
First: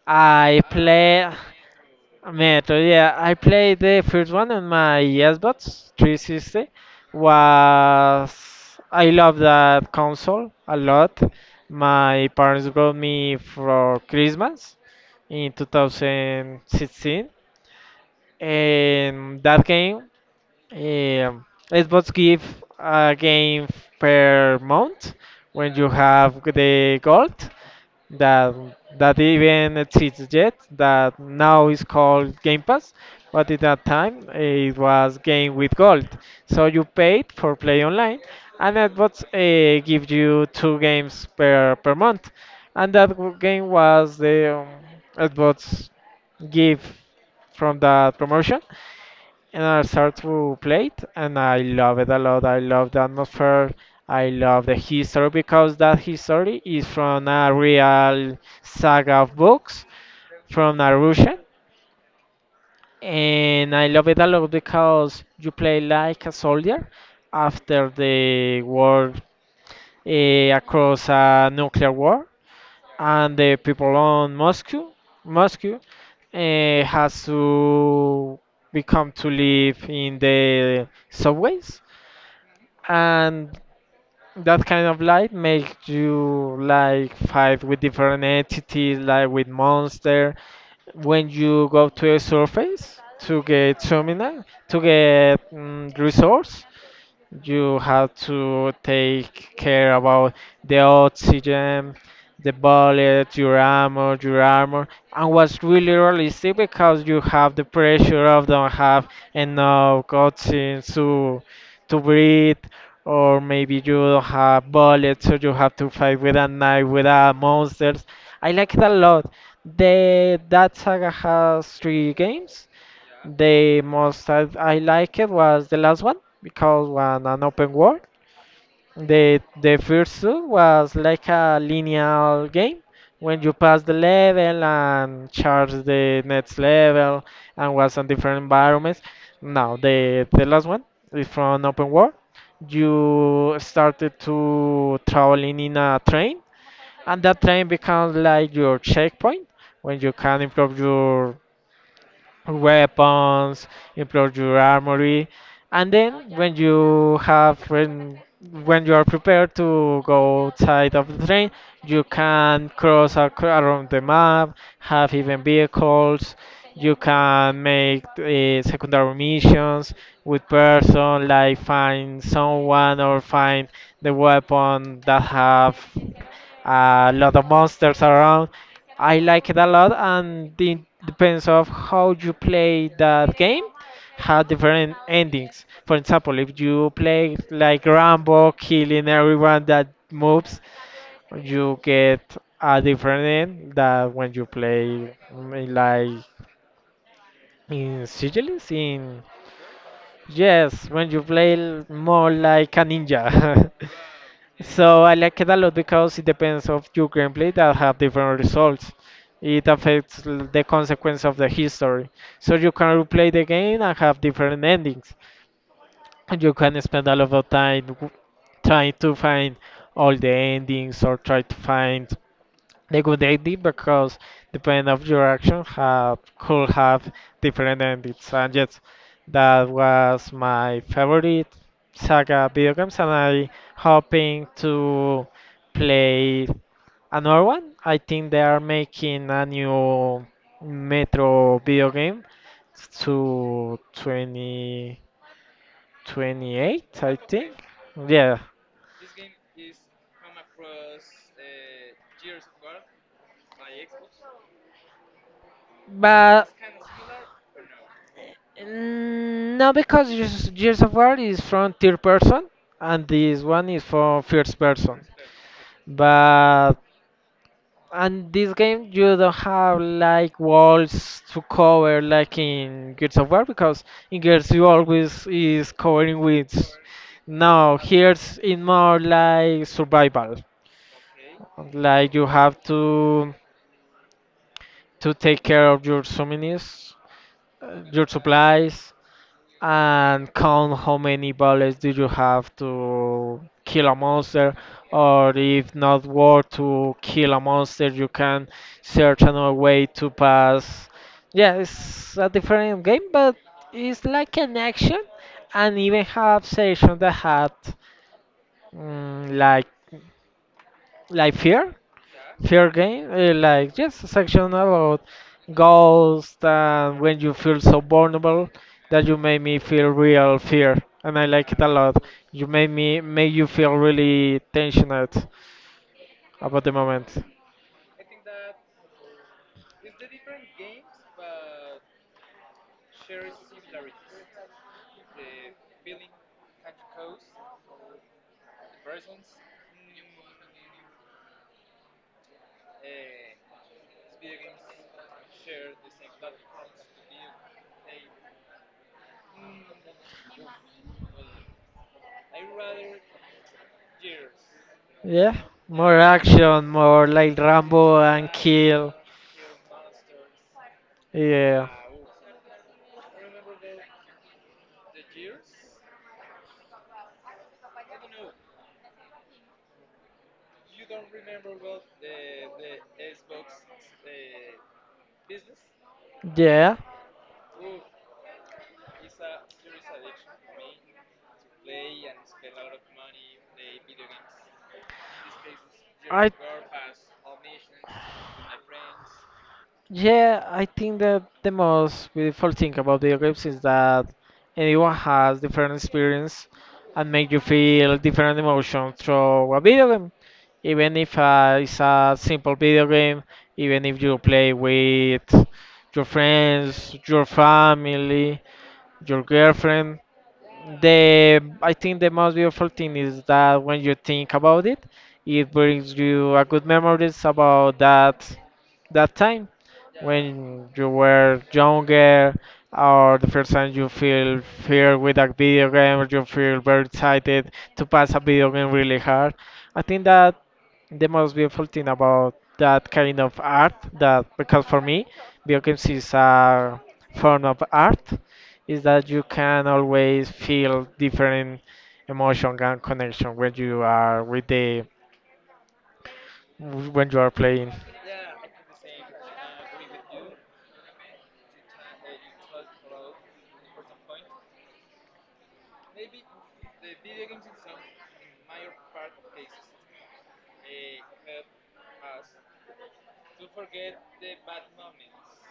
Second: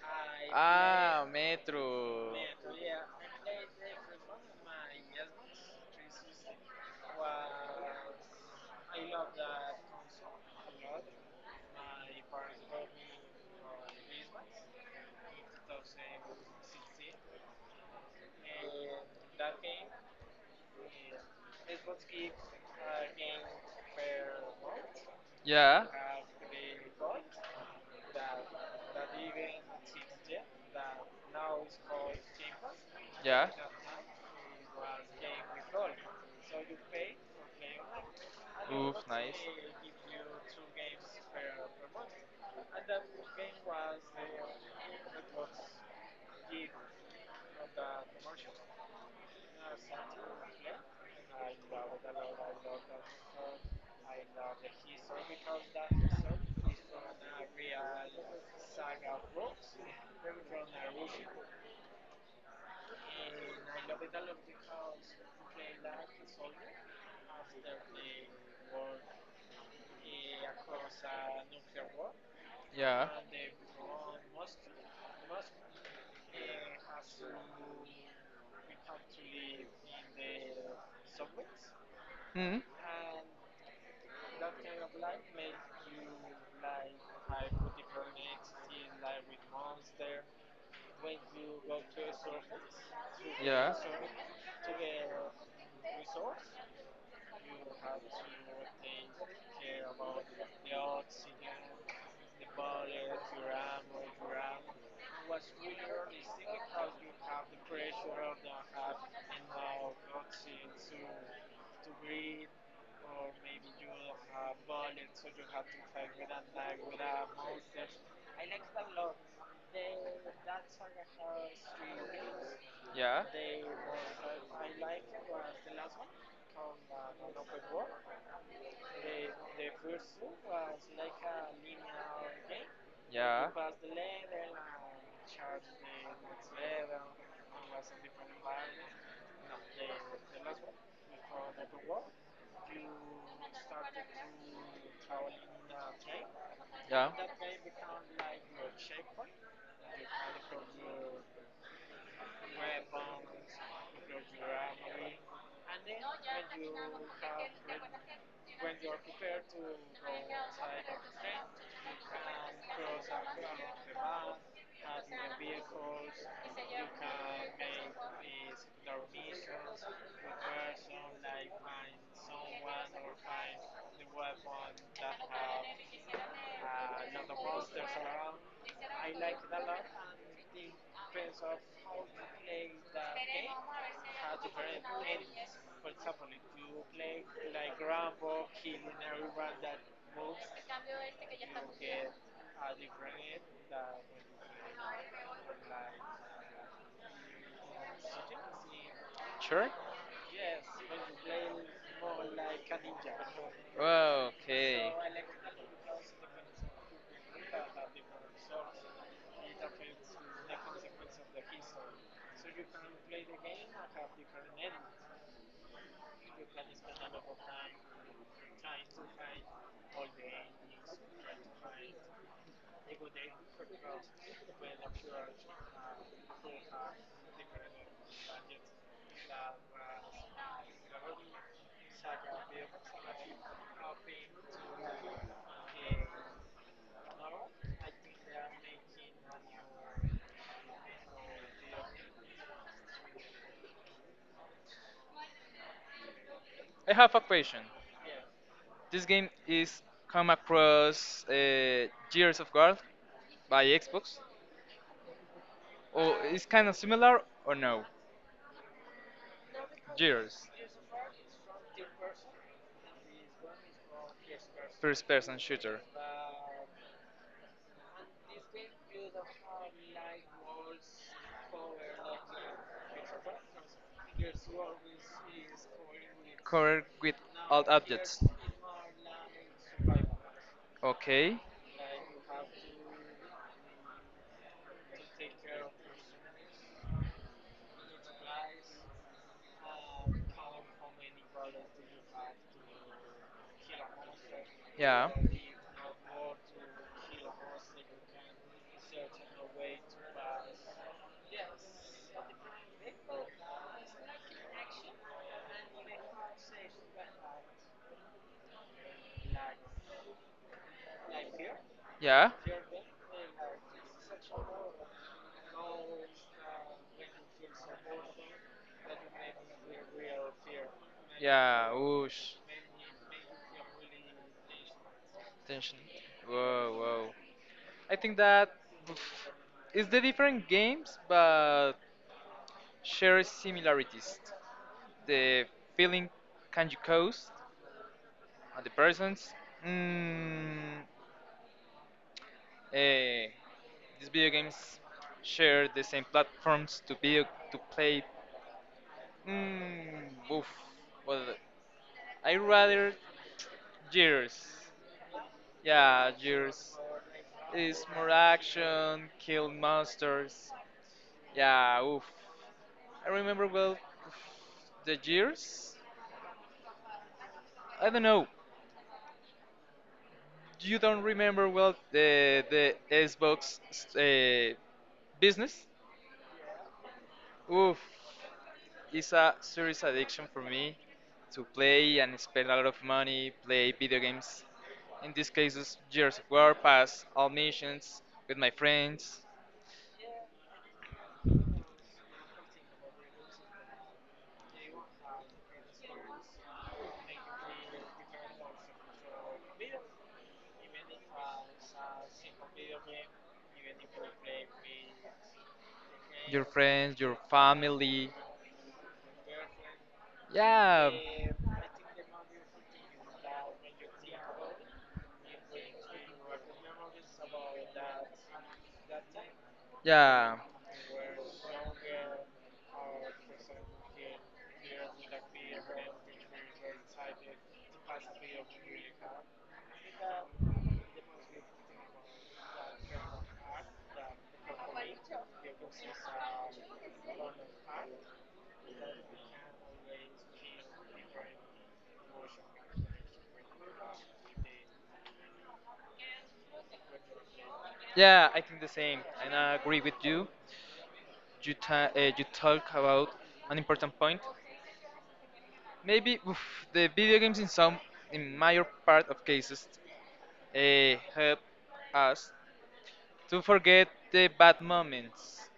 Speaker 1: I
Speaker 2: Ah,
Speaker 1: play
Speaker 2: Metro.
Speaker 1: Metro. Yeah, I played the first one on my Xbox three sixty. Was I love that console a lot. My parents brought me for Christmas in two thousand sixteen, and that game. Um, Xbox give a game per month when
Speaker 2: Yeah.
Speaker 1: you have the gold, that that even exists yet, that now is called Game Pass,
Speaker 2: Yeah.
Speaker 1: but at that time it was game with gold. So you paid for play online, and
Speaker 2: Oof,
Speaker 1: Xbox
Speaker 2: nice.
Speaker 1: uh, give you two games per per month, and that w- game was the um, Xbox give from that promotion. And I start to play it, and I love it a lot. I love the atmosphere. I love the history because that history is from a real saga of books from a Russian, and I love it a lot because you play like a soldier after the war, eh, across a nuclear war,
Speaker 2: Yeah.
Speaker 1: and the people on Moscow, Moscow, eh, has to become to live in the subways.
Speaker 2: Hmm.
Speaker 1: And that kind of light makes you like fight with different entities, like with monster when you go to a surface to
Speaker 2: Yeah.
Speaker 1: get terminal to get mm resource. You have to take care about the oxygen, the bullet, your armor, your armor, and what's really realistic because you have the pressure of don't have enough oxygen to to breathe, or maybe you don't have bullets, so you have to fight with a knife, with a monsters. I like it a lot. The that saga has three games,
Speaker 2: Yeah.
Speaker 1: the most I, I liked was the last one because was an open world. The the first two was like a linear game. When
Speaker 2: Yeah.
Speaker 1: you pass the level and charge the next level and was on different environments. Now the the last one is from open world. You started to traveling in a train,
Speaker 2: Yeah.
Speaker 1: and that train becomes like your checkpoint when you can improve your weapons, improve your armory, and then when you have when when you are prepared to go outside of the train, you can cross ac- around the map, have even vehicles. You can make uh, secondary missions with person, like find someone or find the weapon that have a lot of monsters around. I like it a lot, and it depends of how you play that game. Have different endings. For example, if you play like Rambo, killing everyone that moves, you get a different end that when you play mm, like in Sigilis. In
Speaker 2: Sure.
Speaker 1: yes, when you play l- more like a ninja.
Speaker 2: Wow, okay.
Speaker 1: So I like it a lot because it depends of your gameplay that have different results. It affects l- the consequence of the history. So you can replay the game and have different endings. And you can spend a lot of time w- trying to find all the endings or try to find a good idea because depending of your action have could have different endings. And yes, that was my favorite saga video games, and I hoping to play another one. I think they are making a new Metro video game to twenty twenty-eight, I
Speaker 2: I have a
Speaker 1: think.
Speaker 2: question.
Speaker 1: Yeah.
Speaker 2: This game is come across uh, Gears of War by Xbox. Or it's
Speaker 1: But.
Speaker 2: kind of similar or no?
Speaker 1: Mm, no, because
Speaker 2: Gears,
Speaker 1: Gears Gears of War is from third person and this one is from first
Speaker 2: first
Speaker 1: person.
Speaker 2: person shooter.
Speaker 1: But and this game you don't have like walls to cover like in Gears of War, because in Gears you always is covering with.
Speaker 2: Covered with all
Speaker 1: No,
Speaker 2: objects.
Speaker 1: here's in more like survival.
Speaker 2: Okay.
Speaker 1: Like you have to to take care of your souvenirs, uh, your supplies, and count how many bullets do you have to kill a monster,
Speaker 2: Yeah.
Speaker 1: or if not work to kill a monster you can search another way to pass. Yeah, it's a different game, but it's like an action, and even have sections that had mm, like like fear.
Speaker 2: Yeah.
Speaker 1: Fear game, uh, like just a section about ghosts, and when you feel so vulnerable that you made me feel real fear, and I like it
Speaker 2: Yeah.
Speaker 1: a lot.
Speaker 2: Whoosh.
Speaker 1: You made me made you feel really tensioned
Speaker 2: Tension. Whoa,
Speaker 1: about the
Speaker 2: whoa.
Speaker 1: moment.
Speaker 2: I think that oof, it's the different games, but share similarities. The feeling can you cause on the persons. Mm, Uh, these video games share the same platforms to be to play. Mm, oof. Well, I rather Gears.
Speaker 1: Yeah, more
Speaker 2: Yeah,
Speaker 1: action,
Speaker 2: Gears
Speaker 1: more like
Speaker 2: is
Speaker 1: Rambo
Speaker 2: more
Speaker 1: and kill.
Speaker 2: action, kill monsters.
Speaker 1: Yeah,
Speaker 2: Yeah, oof. I remember well oof, the Gears. I don't know. You don't remember well the the Xbox uh, business?
Speaker 1: yeah.
Speaker 2: Oof, it's a serious addiction for me to play and spend a lot of money, play video games. In these cases, years of
Speaker 1: I
Speaker 2: War, pass all missions with my friends.
Speaker 1: yeah, I think that the most beautiful thing about video games is that anyone has different experience and make you feel different emotions through a video game. Even if uh, it's a simple video game, even if you play with your
Speaker 2: Your friends,
Speaker 1: friends,
Speaker 2: your
Speaker 1: your
Speaker 2: family.
Speaker 1: family, your girlfriend.
Speaker 2: Yeah.
Speaker 1: The I think the most beautiful thing is that when you think about it, it brings you a good memories about that that time
Speaker 2: Yeah.
Speaker 1: when you were younger or the first time you feel fear with a video game or you feel very excited to pass a video game really hard. I think that the most beautiful thing about that kind of art, that because for me video games is a form of art, is that you can always feel different emotion and connection when you are with the when you are playing.
Speaker 2: Yeah, I think the same, and I agree with you. You, ta- uh, you talk about an important point. Maybe oof, the video games, in some, in major part of cases, uh, help us to forget the bad moments.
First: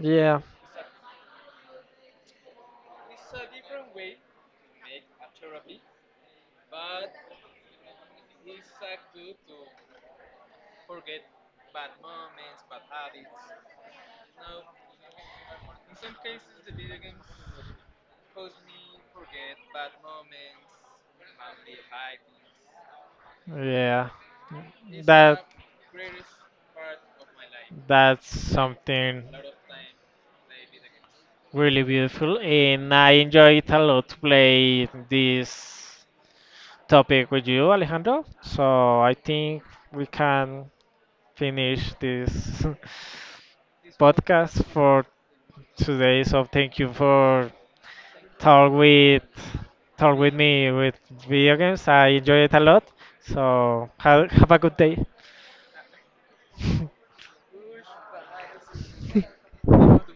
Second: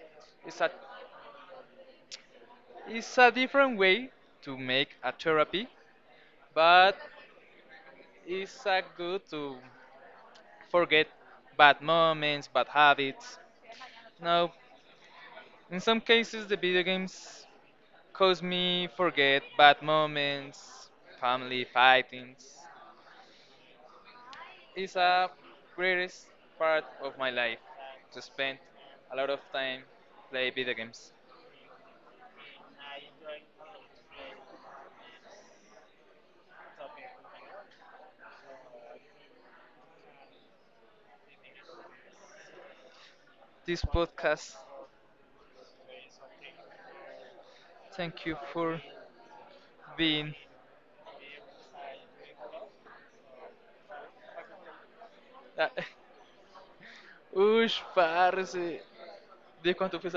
Speaker 1: Yeah,
Speaker 2: It's a, it's a different way to make a therapy but it's a good to forget bad moments, bad habits. Now, in some cases, the video games cause me forget bad moments, family fightings.
Speaker 1: yeah,
Speaker 2: It's a
Speaker 1: that
Speaker 2: greatest part of my life to
Speaker 1: that's
Speaker 2: spend a
Speaker 1: something
Speaker 2: lot of time play video games.
Speaker 1: really beautiful, and I enjoy it a lot to play this topic with you, Alejandro. So I think we can finish this
Speaker 2: This podcast,
Speaker 1: podcast for today. So thank you for
Speaker 2: thank you
Speaker 1: talk
Speaker 2: for
Speaker 1: with talk
Speaker 2: being.
Speaker 1: with me with video games. I enjoy it a lot. So have, have a good day.
Speaker 2: Ush, parce. De quanto fez